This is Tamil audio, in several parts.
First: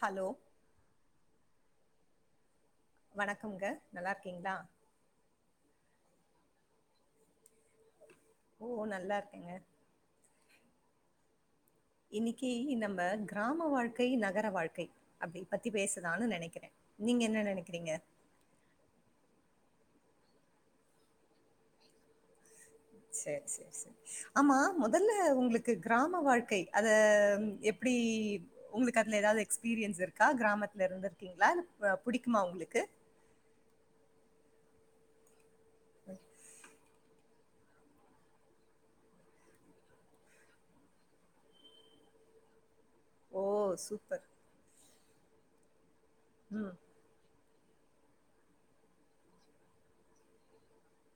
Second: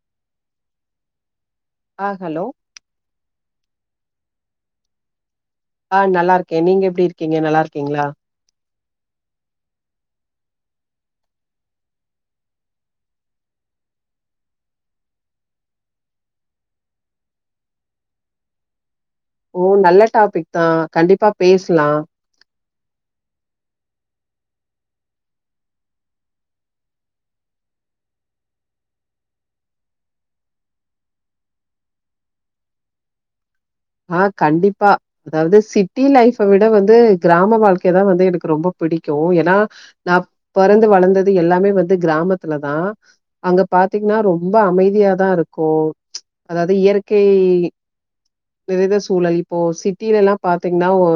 ஹலோ ஆ ஹலோ வணக்கங்க நல்லா இருக்கீங்களா ஆ நல்லா இருக்கே நீங்க எப்டி இருக்கீங்க நல்லாருக்கீங்களா ஓ ஒ நல்லா இருக்கேங்க இன்னைக்கு நம்ம கிராம வாழ்க்கை நகர வாழ்க்கை அப்படி பத்தி பேசுலான்னு நெனைக்கிற நீங்க என்ன நெனைக்கிறீங்க ஓ நல்ல டாபிக் தா கண்டிப்பா பேசலா சரி சரி சரி ஆமா மொதல்ல உங்களுக்கு க்ராம வாழ்க்கை அத எப்டி உங்களுக்கு அதுல ஏதாவது எக்ஸ்பீரியன்ஸ் இருக்கா கிராமத்துல இருந்திருக்கீங்களா அ புடிக்குமா உங்களுக்கு ஆ கண்டிப்பா அதாவ்து சிட்டி லைஃப் விட வந்து க்ராம வாழ்க் இங்கதா வந்து எனக்கு ரொம்ப பிடிக்கு ஏன்னா நா பொறந்து வளந்தது எல்லாமே வந்து க்ராமத்துலதா ஓ அங்க பாத்தீங்கன்னா சூப்பர் ரொம்ப அமைதியாதா இருக்கு அதாவ்து இயற்கை நெறைத சூழல் இப்போ சிட்டில எல்லா பாத்தீங்கன்னா ஒ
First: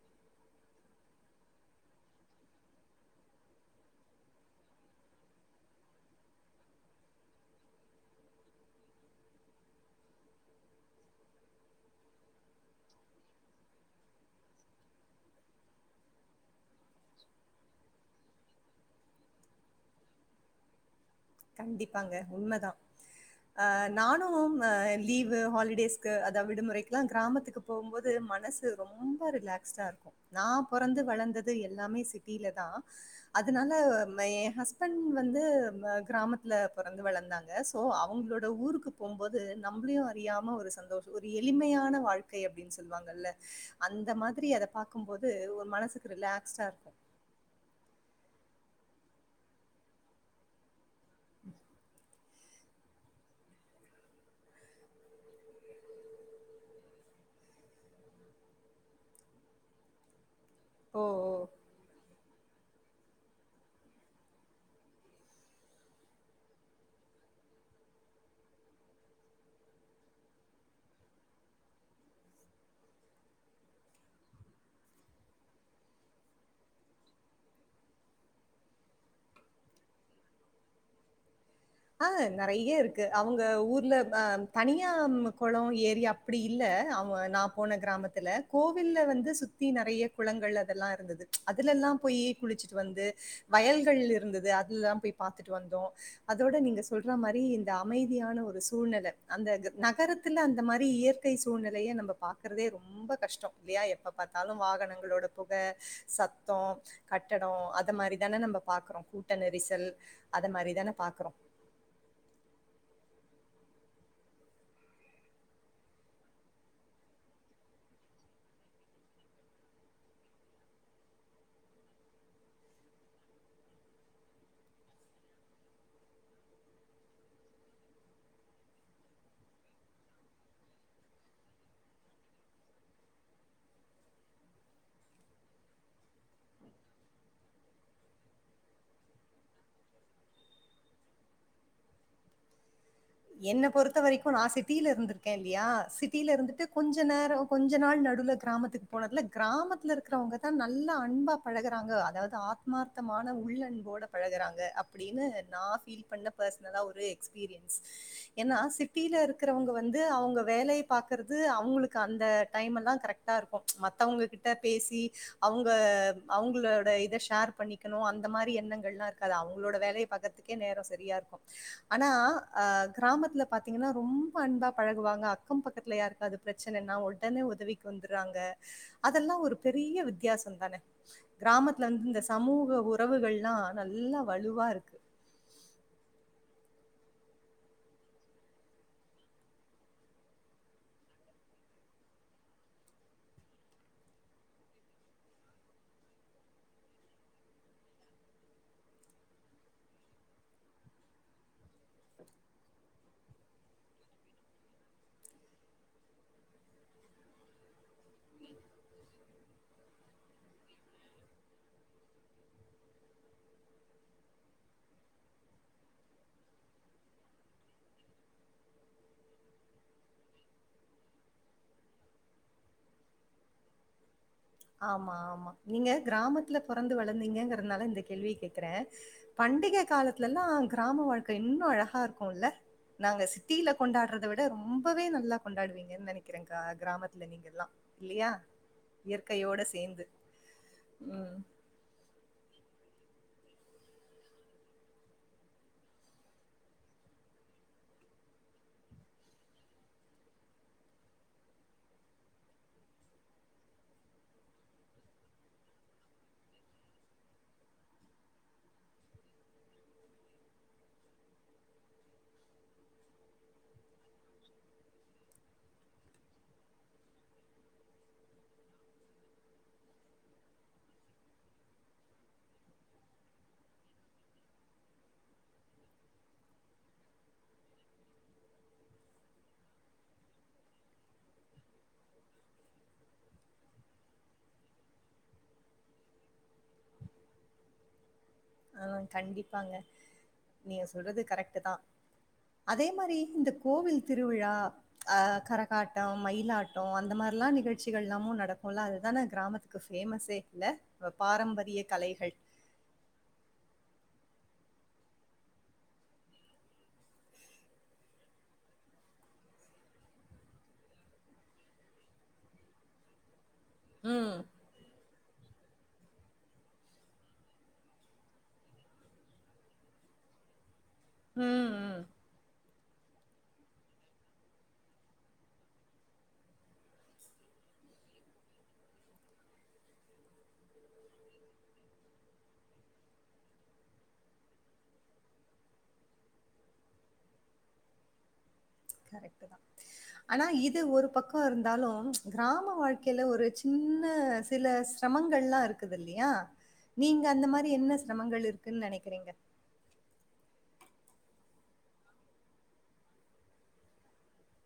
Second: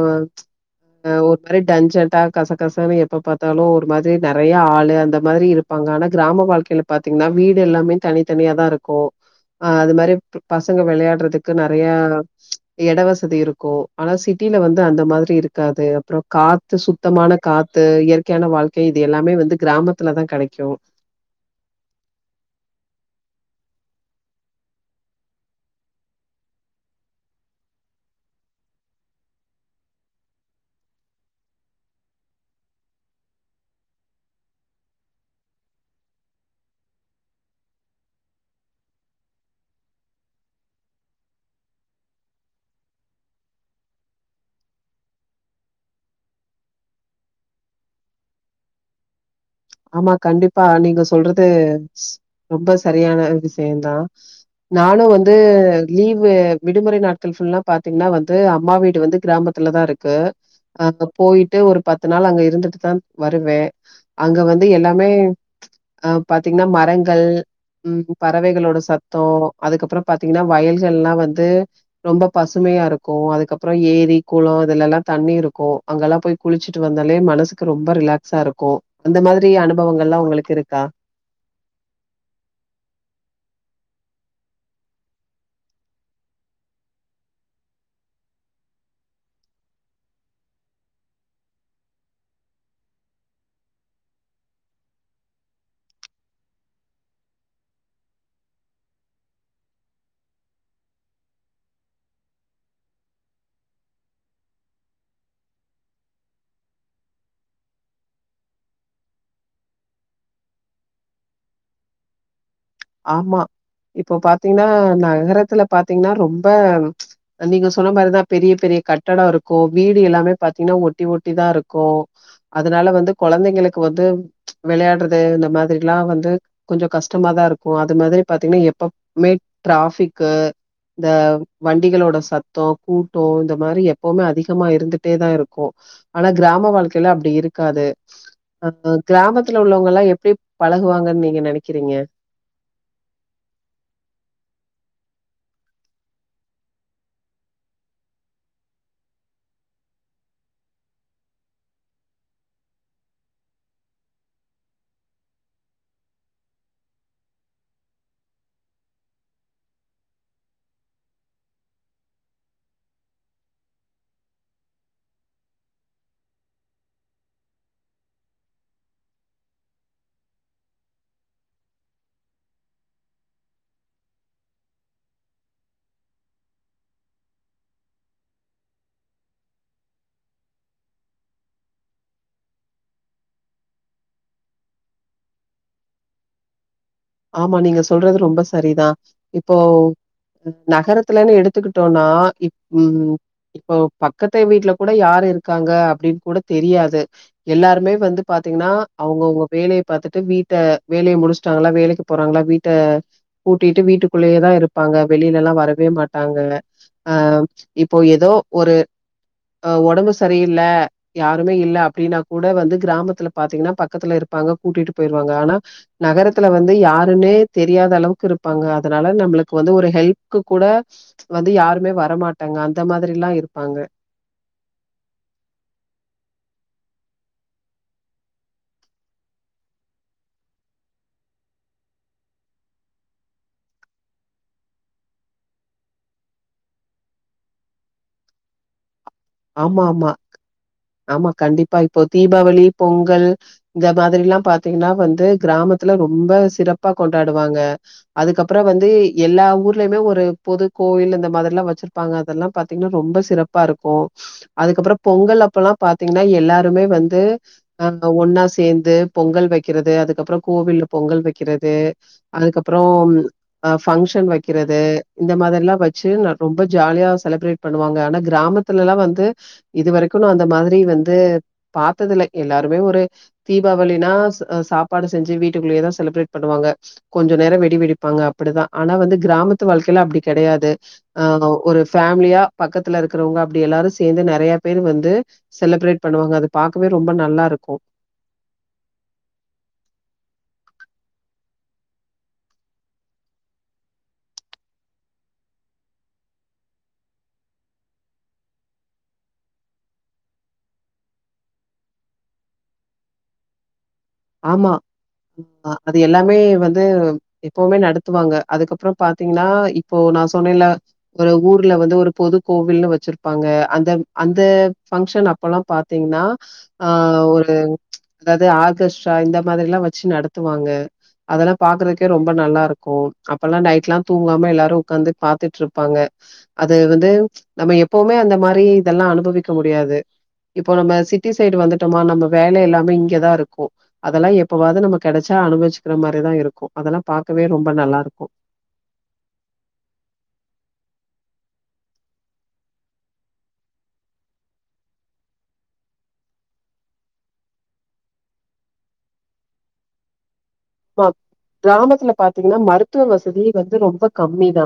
ஒரு மாரி டன்சன்டா கசக்கசன்னு எப்ப பாத்தாலு ஒரு மாரி நெறைய ஆளு அந்த மாரி இரு ப்பாங்க ஆனா க்ராம வாழ்க்கையில பாத்தீங்கன்னா வீடு எல்லாமே தனித்தனியா தா இருக்கு ஆ அது மாரி பசங்க விளயாடுறதுக்கு நறையா இடவசதி இருக்கொம் ஆனா சிட்டில வந்து அந்த மாதிரி இருக்காது அப்புறம் கா சுத்தமான காத்து இயற்கையான வாழ்க்கை இது எல்லாமே வந்து கிராமத்துலதான் கெடைக்கும் கண்டிப்பாங்க உண்மதா ஆ நானும் லீவு ஹாலிடேஸ்க்கு அதாவது விடுமுறைக்கெல்லாம் கிராமத்துக்கு போம்போது மனசு ரொம்ப ரிலாக்ஸ்டா இருக்கு நா பொறந்து வளந்தது எல்லாமே சிட்டில தா அதனால மை ஹஸ்பண்ட் வந்து ம கிராமத்துல பொறந்து வளந்தாங்க சோ அவங்களோட ஊருக்கு போம்போது நம்ளையு அறியாம ஒரு சந்தோஷ் ஒரு எளிமையான வாழ்க்கை அப்டின்னு சொல்லுவாங்கல்ல அந்த மாதிரி அத பாக்கும்போது ஒ மனசுக்கு ரிலாக்ஸ்டா இருக்கு ஆமா கண்டிப்பா நீங்க சொல்றது ரொம்ப சரியான விஷயதா நானு வந்து லீவு விடுமுறை நாட் சும்மா பாத்தீங்கன்னா வந்து அம்மா வீடு வந்து கிராமத்துல தான் இருக்கு அ ஓ! ஓ! போயிட்டு ஒரு பத்து பத்து நாள் அங்க இருந்துட்டு தா வருவே அங்க வந்து எல்லாமே அ பாத்தீங்கன்னா மரங்கள் ம் பறவைகளோட சத்தோம் அதுக்கு அப்ரோ பாத்தீங்கன்னா வயல்கள்ல்லாம் வந்து ரொம்ப பசுமையா இருக்கு அதுக்கப்ரோ ஏரி குளோ இதுலல்லா தண்ணி இருக்கு அங்கல்லா போய் குளிச்சுட்டு வந்தாலே மனசுக்கு ரொம்ப ரிலாக்ஸா இருக்கு அந்த மாதிரி அனுபவங்கள்லாம் உங்களுக்கு இருக்கா ஆ நெறைய இருக்கு அவுங்க ஊர்ல அ தனியா குளோ ஏரி அப் அப்டி இல்ல அவ நா போன கிராமத்துல கோவில்ல வந்து சுத்தி நெறைய குளங்கள் அதெல்லா இருந்தது அதுல எல்லாம் போய் குளிச்சுட்டு வந்து வயல்கள் இருந்தது அதுலாம் போய் பாத்துட்டு வந்தோம் அதோட நீங்க சொல்ற மாரி இந்த அமைதியான ஒரு சூழ்நெல அந்த நகரத்துல அந்த மாரி இயற்க இயற்கை சூழ்நெலைய நம்ப பாக்குறதே ரொம்ப கஷ்டோம் இல்லையா எப்ப பாத்தாலும் வாகனங்களோட புக ச தோ கட்டடோ அத மாரி தானே நம்ம பாக்கறோ கூட்ட நெரிசல் அத மாரி தானே பா [inaudible] ஆமா இப்போ பாத்தீங்கன்னா நகரத்துல பாத்தீங்கன்னா ரொம்ப நீங்க சொன்ன மாரிதா பெரிய பெரிய கட்டட இருக்கு வீடு எல்லாமே பாத்தீங்ன்னா ஒட்டி ஒட்டி தா இருக்கு அதனால வந்து கொழந்தைங்களுக்கு வந்து வெளையாடுறது இந்த மாதிரில்லா வந்து கொஞ்ச கஷ்டமாதா இரு க்கு அது மாதிரி பாத்தீங்கன்னா எப்பவுமே டிராஃபிக்கு இந்த வண்டிகளோட சத்தோம் கூட்டோம் இந்த மாரி எப்போமே அதிகமா இருந்துட்டே தான் இருக்கும் ஆனா கிராம வாழ்க்கைலா அப்டி இருக்காது அ அ கிராமத்துல உள்ளவங்கல்லா எப்டி பழகுவாங்கன்னு நீங்க நெனைக்கிறீங்க என்ன பொறுத்த வரைக்கு நா சிட்டில இருந்திருக்கே இல்லையா சிட்டியில இருந்துட்டு கொஞ்ச நேரொ கொஞ்ச நாள் நடுல கிராமத்துக்கு போனதுல கிராமத்துல இருக்கிறவங்க தான் நல்லா அன்பா பழகுிறாங்க அதாவது ஆ மார்த்தமான உள்ளன்போட பழகுறாங்க அப்டின்னு நா ஃபீ இ பண்ண பர்சனலா ஒரு எக்ஸ்பீரியன் [inaudible] ஏன்னா சிட்டியில இருக்கிறவங்க வந்து அவங்க வேலைய பாக்குறது அவுங்களுக்கு அந்த டைம் எல்லா கரெக் டா இருக்கு மத்தவங்ககிட்ட பேசி அவுங்க அவுங்களோட இத ஷேர் பண்ணி க்கனு அந்த மாரி எண்ணங்கள்லா இருக்காது அவங்களோட வேலைய பக்கத்துக்கே நேரோ சரியா இருக்கு ஆனா கிராமத்துல் பாத்தீங்கன்னா ரொம்ப அன்பாக பழகுவாங்க அக்கம் பக்கத்தில யாருக்காது பிரச்சனனா உடனே உதவி வந்துறாங்க அதெல்லா ஒரு பெரிய வித்தியாசொ தானே கிராமத்துல்ல வந்து இந்த சமூக உறவுகள்லாம் நல்லா வலுவா இருக்கு ஆமா நீங்க சொல்றது ரொம்ப சரிதான் இப்போ நகரத்துலன்னு எடுத்துக்கிட்டோனா இப் ம் இப்போ பக்கத்து வீட்டுல கூட யாரு இருக்காங்க அப்படின்னு கூட தெரியாது எல்லாருமே வந்து பாத்தீங்கன்னா அவங்கவுங்க வேலைய பாத்துட்டு வீட்ட வேலைய முடிச்சுட்டாங்களா வேலை க்கு போறாங்களா வீட்ட பூட்டிட்டு வீட்டுக்குள்ளயேதா இருப்பாங்க வெளிலேலா வரவே மாட்டாங்க அ இப்போ ஏதோ ஒரு ஒடம்பு சரியில்ல யாருமே இல்ல அப்டின்னா கூட வந்து கிராமத்துல பாத்தீங்கன்னா பக்கத்துல இருப்பாங்க கூட்டிட்டு போயிருவாங்க ஆனா நகரத்துல வந் து யாருனே தெரியாத அளவுக்கு இருப்பாங்க அதனால நம்மளுக்கு வந்து ஒரு ஹெல்ப்க்கு கூட வந்து யாருமே வரமாட்டாங்க அந்த மாதிரில்லா இருப்பாங்க ஆமா ஆமா நீங்க கிராமத்துல பொறந்து வளந்தீங்கங்கறனால இந்த கேள்விய கேக்குற பண்டிக காலத்துலல்லா கிராம வாழ்க்க இன்னு அழகா இருக்குல்ல நாங்க சிட்டில கொண்டாடுறத விட ரொம்பவே நல்லா கொண்டாடுவீங்கன் நெனக்கிறேங்க்கா கிராமத்துல நீங்கெல்லா இல்லியா ஆமா ஆமா ஆமா ம். கண்டிப்பா இப்போ தீபாவளி பொங்கல் இந்த மாதிரில்லா பாத்தீங்கன்னா வந்து கிராமத்துல ரொம்ப சிறப்பா கொண்டாடுவாங்க அதுக்கப்றோ வந்து எல்லா ஊர்லயுமே ஒரு பொது கோவில் இந்த மாதிரில்லா வச்சிருப்பாங்க அதெல்லா பாத்தீங்ன்னா ரொம்ப சிறப்பா இருக்கு அதுக்கப்றம் பொங்கல் அப்பலா பாத்தீங்கன்னா எல்லாருமே வந்து அ அ ஒன்னா சேந்து பொங்கல் வைக்கிறது அதுக்கப்றோ கோவில்ல பொங்கல் வைக்கிறது அதுக்கப்றோம் அ ஃபங்க்ஷன் வைக்கிறது இந்த மாதிரிலா வச்சு ந ரொம்ப ஜாலியா செலிப்ரேட் பண்ணுவாங்க ஆனா கிராமத்து இதுலல்லா வந்து இது வரைக்கு நா அந்த மாதிரி வந்து பாத்ததுல்ல எல்லாருமே ஒரு தீபாவளினா ச அ சாப்பாடு செஞ்சு வீட்டுக்குள்ளேயேதா செலிப்ரேட் பண்ணுவாங்க கொஞ்சொ நேரோ வெடி வெடிப்பாங்க அப்டிதா ஆனா வந்து கிராமத்து வாழ்க்கைல அப்டி கெடயாது அ ஒரு ஃபேமிலியா பக்கத்துல இருக்குறவங்க அப்டி எல்லாரு சேந்து நெறய பேர் வந்து செலிப்ரேட் பண்ணுவாங்க அது பாக்கவே ரொம்ப நல்லாருக்கு ஆ கண்டிப்பாங்க நீங்க சொல்றது கரெக்ட்டு தா அதே மாரி இந்த கோவில் திருவிழா அ கரகாட்டொ மயிலாட்டோ அந்த மாரிலா நிகழ்ச்சிகள் எல்லாமு நடக்குல்ல அதுதான கிராமத்துக்கு க்கு பேஃமஸே இல்ல ஒ பாரம்பரிய கலைகள் ஆமா அ அது எல்லாமே வந்து எப்பவுமே நடத்துவாங்க அதுக்கப்றோ பாத்தீங்னா இப்போ நா சொன்னேல்ல ஒரு ஊர்ல வந்து ஒரு பொது கோவில்னு வச்சிருப்பாங்க அந்த ம். அந்த ஃபங்க்ஷன் அப் அப்பல்லா பாத்தீங்கன்னா ஆ ஒரு அதாவ்து ஆர்கஸ் டா இந்த மாதிரில்லா வச்சு நடத்துவாங்க அதெல்லா ம், ம். பாக்குறதுக்கே ரொம்ப நல்லா இருக்கு அப்பல்லா நைட்லா தூங்காம எல்லாரு உக்காந்து பாத்துட்டுருப்பாங்க அது வந்து நம்ம எப் எப்பவுமே அந்த மாரி இதெல்லா அனுபவிக்க முடியாது இப்போ நம்ம சிட்டி சைடு வந்துட்டோமா நம்ம வேல எல்லாமே இங்கேதா இருக்கு அதெல்லா எப்பவாது நம்ம கடச்சா அனுபவிச்சக்கிற மாரிதா இருக்கு அதெல்லா பாக்கவே ரொம்ப நல்லா இருக்கு கரெக்ட்டுதா ஆனா இது ஒரு பக்கோ இருந்தாலு கிராம வாழ்க்கைல ஒரு சின்ன இதுல சிரமங்கள்லா இருக்குதுல்லையா நீங்க அந்த மாரி என்ன சிரமங்கள் இருக்குன் நனைக்கிறீங்க ஆ கிராமத்துல பாத்தீங்கன்னா மருத்துவ வசதி வந்து ரொம்ப கம்மி தா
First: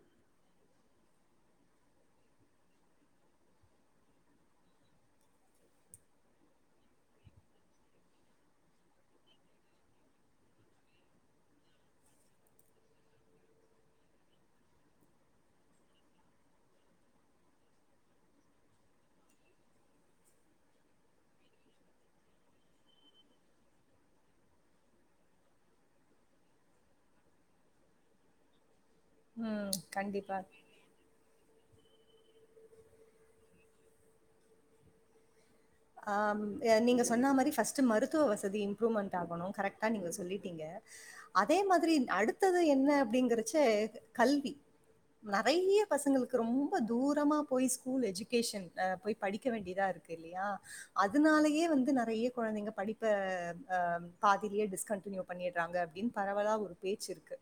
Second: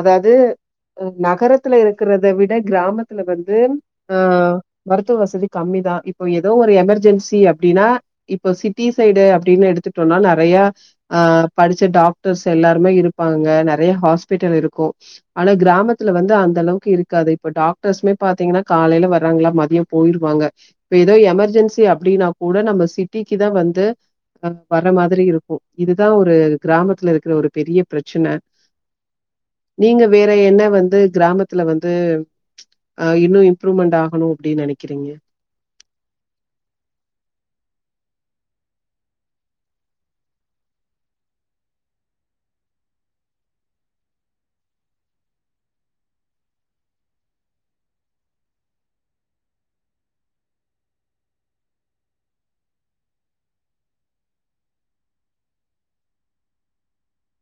அதாவ்து ம் நகரத்துல இருக்குறத விட கிராமத்துல வந்து ஆ மருத்துவ வசதி கம்மிதா இப்போ ஏதோ ஒரு எமெர்ஜென்சி அப்டின்னா இப்போ சிட்டி சைடு அப்டின்னு எடுத்துட்டோன்னா நெறையா ஆ படிச்ச டாக்டர்ஸ் எல்லாருமே இருப்பாங்க நெறய ஹாஸ்பிட்டல் இருக்கு ஆனா கிராமத்துல வந்து அந்த அளவுக்கு இருக்காது இப்ப டாக்டர்ஸ்மே பாத்தீங்கன்னா காலைல வராங்களா மதியோ போய்ருவாங்க இப்ப ஏதோ எமர்ஜென்சி அப்டின்னா கூட நம்ம சிட்டிக்கு தா வந்து அ வர மாரி இருக்கும் இதுதா ஒரு கிராமத்துல இருக்குற ஒரு பெரிய பிரச்சன ம். நீங்க வேற கண்டிப்பா என்ன வந்து கிராமத் தல வந்து அ இன்னு இம்ப்ரூவ்மெண்ட் ஆகணு அப்டி நெனைக்கிறீங்க ஆம் நீங்க சொன்னா மாரி ஃபஸ்ட்டு மருத்துவ வசதி இம்ப்ரூ்மெண்ட் ஆகணும் கரெக்டா நீங்க சொல்லிட்டிங்க அதே மாதிரி அடுத்தது என்ன அப்படிங்கறச்ச கல்வி நெறைய பசங்களுக்கு ரொம்ப தூரமா போய் ஸ்கூல் எஜுகேஷன் போய் படிக்க வேண்டியதா இருக் தெர்லீயா அதனாலையே வந்து நெறைய கொழந்தைங்க படிப்ப பாதிலியே டிஸ்கண்டினியூ பண்ணிடுறாங்க அப்டினு பரவலா ஒரு பேச் இருக்கு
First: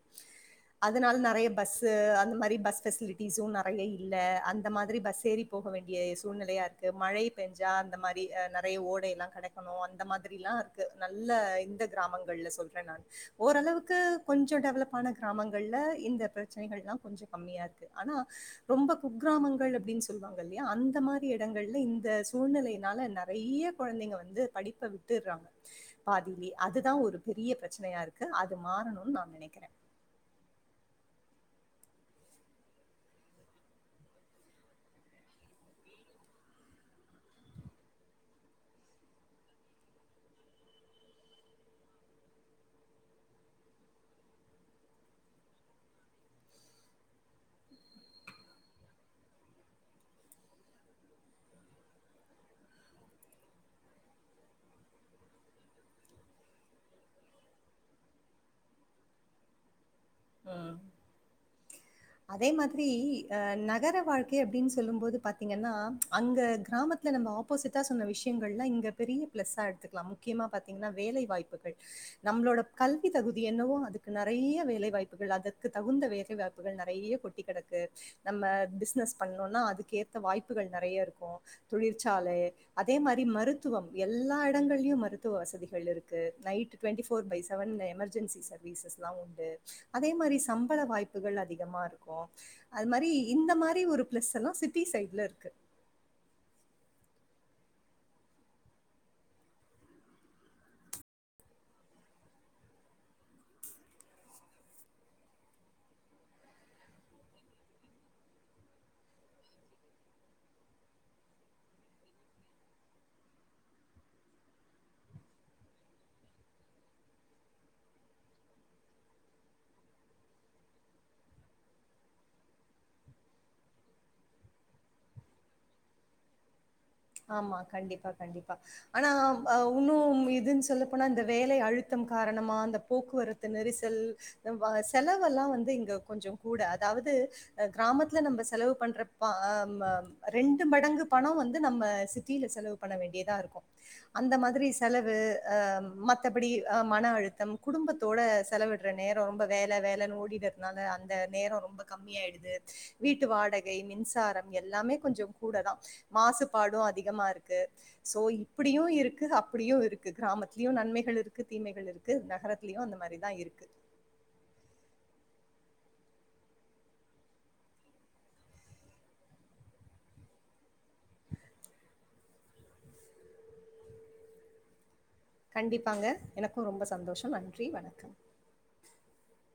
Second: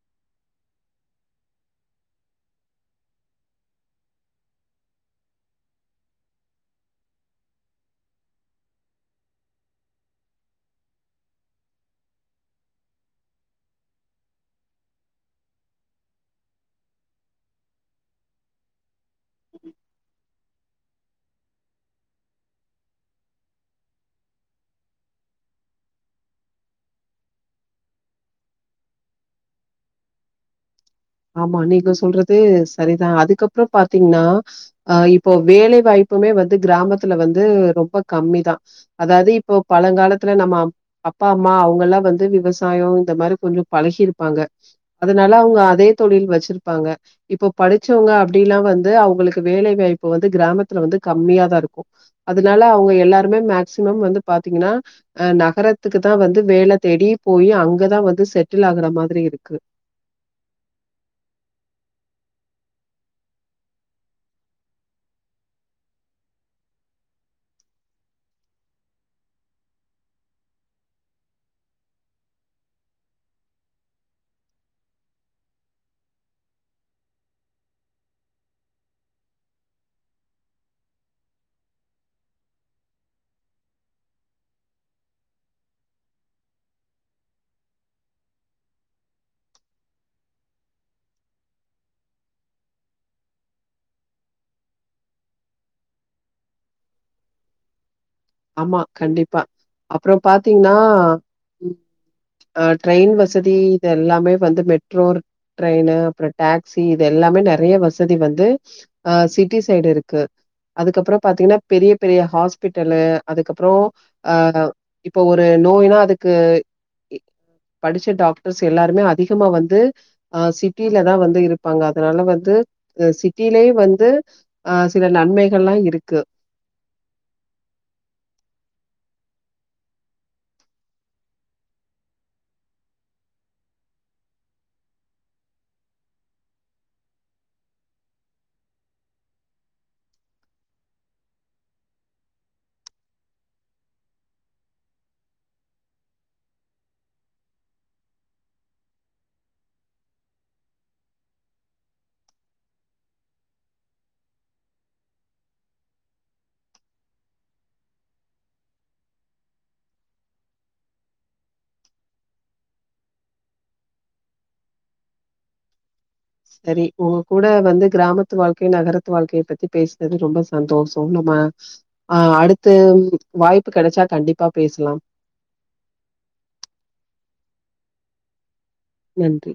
அதனால நறைய பஸ்ஸு அந்த மாரி பஸ் பெசிலிட்டிஸும் நெறைய இல்ல அந்த மாரி பஸ் ஏறிப் போக வேண்டிய சூழ்நெலையா இருக்கு மழை பேஞ்சா அந்த மாரி நெறைய ஓடையல்லாம் கடக்கணும் அந்த மாதிரிலாம் இருக்கு நல்ல இந்த கிராமங்கள்ல சொல்றன் நான் ஓரளவுக்கு கொஞ்ஜோம் டெவலப் ஆன கிராமங்கள்ல இந்த பிரச்சனைகள்ளாம் கொஞ்ஜோம் கம்மியா இருக்கு ஆனா ரொம்ப குக்கிராமங்கள் அப்டின்னு சொல்லுவாங்க இல்லையா அந்த மாரி இடங்கள்ல இந்த சூழ்நிலை இ அதனால நெறைய கொழந்தைங்க வந்து படிப்ப விட்டுறாங்க பாதிலியே அதுதான் ஒரு பெரிய ப்ரெச்சனையா இருக்கு அது மாறணுனு நா நினைக்கிற ஆமா நீங்க சொல்றது சரிதா அதுக்கப்புறோ பாத்தீங்னா அ இப்போ வேலைவாய்ப்புமே வந்து கிராமத்துல வந்து ரொம்ப கம்மிதான் அதாது இப்போ பழங்காலத்துல நம்ம அப்பா அம்மா அவங்கல்லாம் வந்து விவசாயம் இந்த மாரி கொஞ்ஜோ பழகிருப்பாங்க அதனால அவுங்க அதே தொழில் வச்சிருப்பாங்க இப்போ படிச்சவங்க அப்டிலா வந்து அவங்களுக்கு வேலை வாய்ப்பு வந்து கிராமத்துல வந்து கம்மியாதா இருக்கும் அதுனால அவங்க எல்லாருமே மேக்சிமம் வந்து பாத்தீங்னா அ நகரத்துக்கு தா வந்து வேல தேடி போய் அங்கதா வந்து செட்டில் ஆகற மாதிரி இருக்கு [unintelligible] [inaudible] அதே மாதிரிஅ நகர வாழ்க்கை அப்டின் சொல்லும் போது பாத்தீங்கன்னா அங்க கிராமத் இங்க நம்ம ஆப்போசிட்டா சொன்ன விஷயங்கள்லா இங்க பெரிய பிளஸ்ஸா எடுத்துக்கலா முக்கியமா பாத்தீங்னா வேலை வாய்ப்புகள் நம்ளோட கல்வி தகுதி என்னவோ அதுக்கு நறைய வேலைவாய்ப்பு [unintelligible] அதற்கு தகுந்த வேலை வாய்ப்புகள் நறைய கொட்டி கடக்கு நம்ம பிஷ்னஸ் பண்ணோனா அதுக்கு ஏத்த வாய்ப்புகள் நெறைய இருக்கும் தொழிற்சாலை அதே மாரி மருத்துவம் எல்லா இடங்கள்லயும் மருத்துவ வசதிகள் இருக்கு night twenty four by seven emergency சர்வீசஸ்லா உண்டு அதே மாரி சம்பள வாய்ப்புகள் அதிகமா இருக்கு அது மாரி இந்த மாரி ஒரு பிளஸ்ல்லா சிட்டி சைட்லா இருக்கு ஆமா கண்டிப்பா அப்புறோ பாத்தீங்னா அ ட்ரெயின் வஸ் வசதி இது எல்லாமே வந்து மெட் ட்டோர் ட்ரெயினு அப்புறோம் டேக்ஸி இது எல்லாமே நெறைய வசதி வந்து அ சிட்டி சைடு இருக்கு அதுக்கப்புறம் பாத்தீங்னா பெரிய பெரிய ஹாஸ்பிட்டலு அதுக்கப்றோம் ஆ இப்போ ஒரு நோய்னா அதுக்கு எ படிச்ச டாக்டர்ஸ் எல்லாருமே அதிகமா வந்து ஆ சிட்டில தா வந்து இருப்பாங்க அதனால வந்து இது சிட்டிலே வந்து ஆ சில நன்மைகள்லா இருக்கு ஆமா கண்டிப்பா கண்டிப்பா ஆனா உன்னும் இதுன்னு சொல்ல போனா இந்த வேலை அழுத்தம் காரணமா அந்த போக்குவரத் து நெரிசல் வ செலவெல்லா வந்து இங்க கொஞ்சோ கூட அதாவ்து கிராமத்துல நம்ப செலவு பண்ற பாம ரெண்டு மடங்கு பணம் வந்து நம்ம சிட்டியில செலவு பண்ண வேண்டியதா இருக்கு அந்த மாதிரி செலவு அ மத்தபடி மன அழுத்தம் குடும்பத் த்தோட செலவிட்ற நேர ரொம்ப வேல வேலன்னு ஓடிட்றதுனால அந்த நேர ரொம்ப கம்மியாய்டுது வீட்டு வாடகை மின்சாரம் எல்லாமே கொஞ்சோ கூடதா மாச பாடு அதிகமா இருக்கு சோ இப்டியு இருக்கு அப்டியு இருக்கு கிராமத்திலியு நன்மைகள் இருக்கு தீமைகள் இருக் கு நகரத்லயு அந்த மாரிதா இருக்கு சரி உங்க கூட வந்து கிராமத்து வாழ்க்கயு நகரத்து வாழ்க்கய பத்தி பேஸ்னது ரொம்ப சந்தோஷோ நம்மா ஆ அடுத்து வாய்ப்பு கெடச்சா கண்டிப்பா பேசலா கண்டிப்பாங்க எனக்கு ரொம்ப சந்தோஷம் நன்றி வணக்கம் நன்றி